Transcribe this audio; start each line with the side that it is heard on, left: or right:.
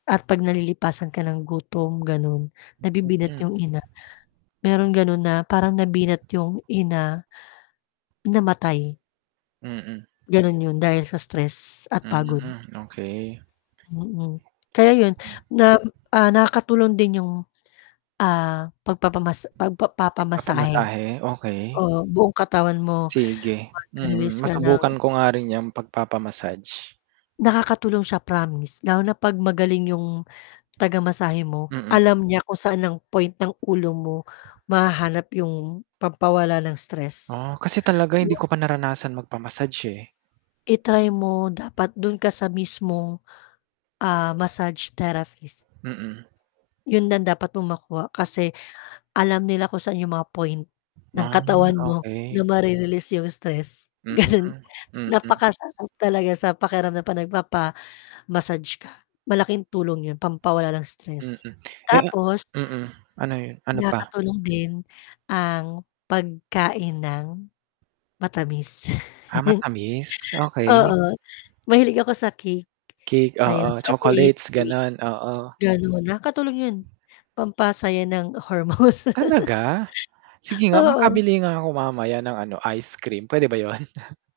left: At 'pag nalilipasan ka ng gutom, gano'n, nabibinat
right: Mm.
left: yung ina. Merong gano'n na, parang nabinat yung ina, namatay.
right: Mm.
left: Gano'n 'yon, dahil sa stress at pagod.
right: Mm, okay.
left: Mm. Kaya 'yon
right: Hmm.
left: nam ah, nakakatulong din yung, ah, pagpapamas pagpa papamasahe.
right: Nagpapamasahe, okey.
left: Oo, buong katawan mo,
right: Sige, mm.
left: magrelease ka ng
right: Masubukan ko nga rin 'yan, pag-papa-massage.
left: Nakakatulong siya, promise. Lalo na 'pag magaling yung taga-masahe mo,
right: Mm.
left: alam niya kung saan ang point ng ulo mo, mahahanap yung pampawala ng stress,
right: Oh, kasi talaga hindi
left: [unintelligible]
right: ko pa naranasan magpa-massage, eh
left: I-try mo, dapat do'n ka sa mismong, ah, massage therapist.
right: Mm.
left: 'Yon ang dapat mong makuha, kasi, alam nila kung saan yung mga point, ng
right: Ah,
left: katawan mo,
right: okay.
left: na mare-release yung stress,
right: Hmm,
left: gano'n.
right: mm.
left: Napakasarap talaga sa pakiramdam, 'pag nagpapa-massage ka, malaking tulong 'yon, pampawala ng
right: Mm,
left: stress.
right: eh, a
left: Tapos
right: mm, ano 'yon ano pa?
left: nakakatulong din ang, pagkain ng matamis,
right: Ah, matamis, okey.
left: oo, mahilig ako sa cake,
right: Cake, oo.
left: ayun, chocolate
right: Chocolates,
left: cake,
right: gano'n, oo.
left: gano'n. Nakakatulong 'yon, pampasaya ng hormones,
right: Talaga? Sige nga,
left: oo.
right: makabili nga ako mamaya ng ano, ice cream, puwede ba 'yon?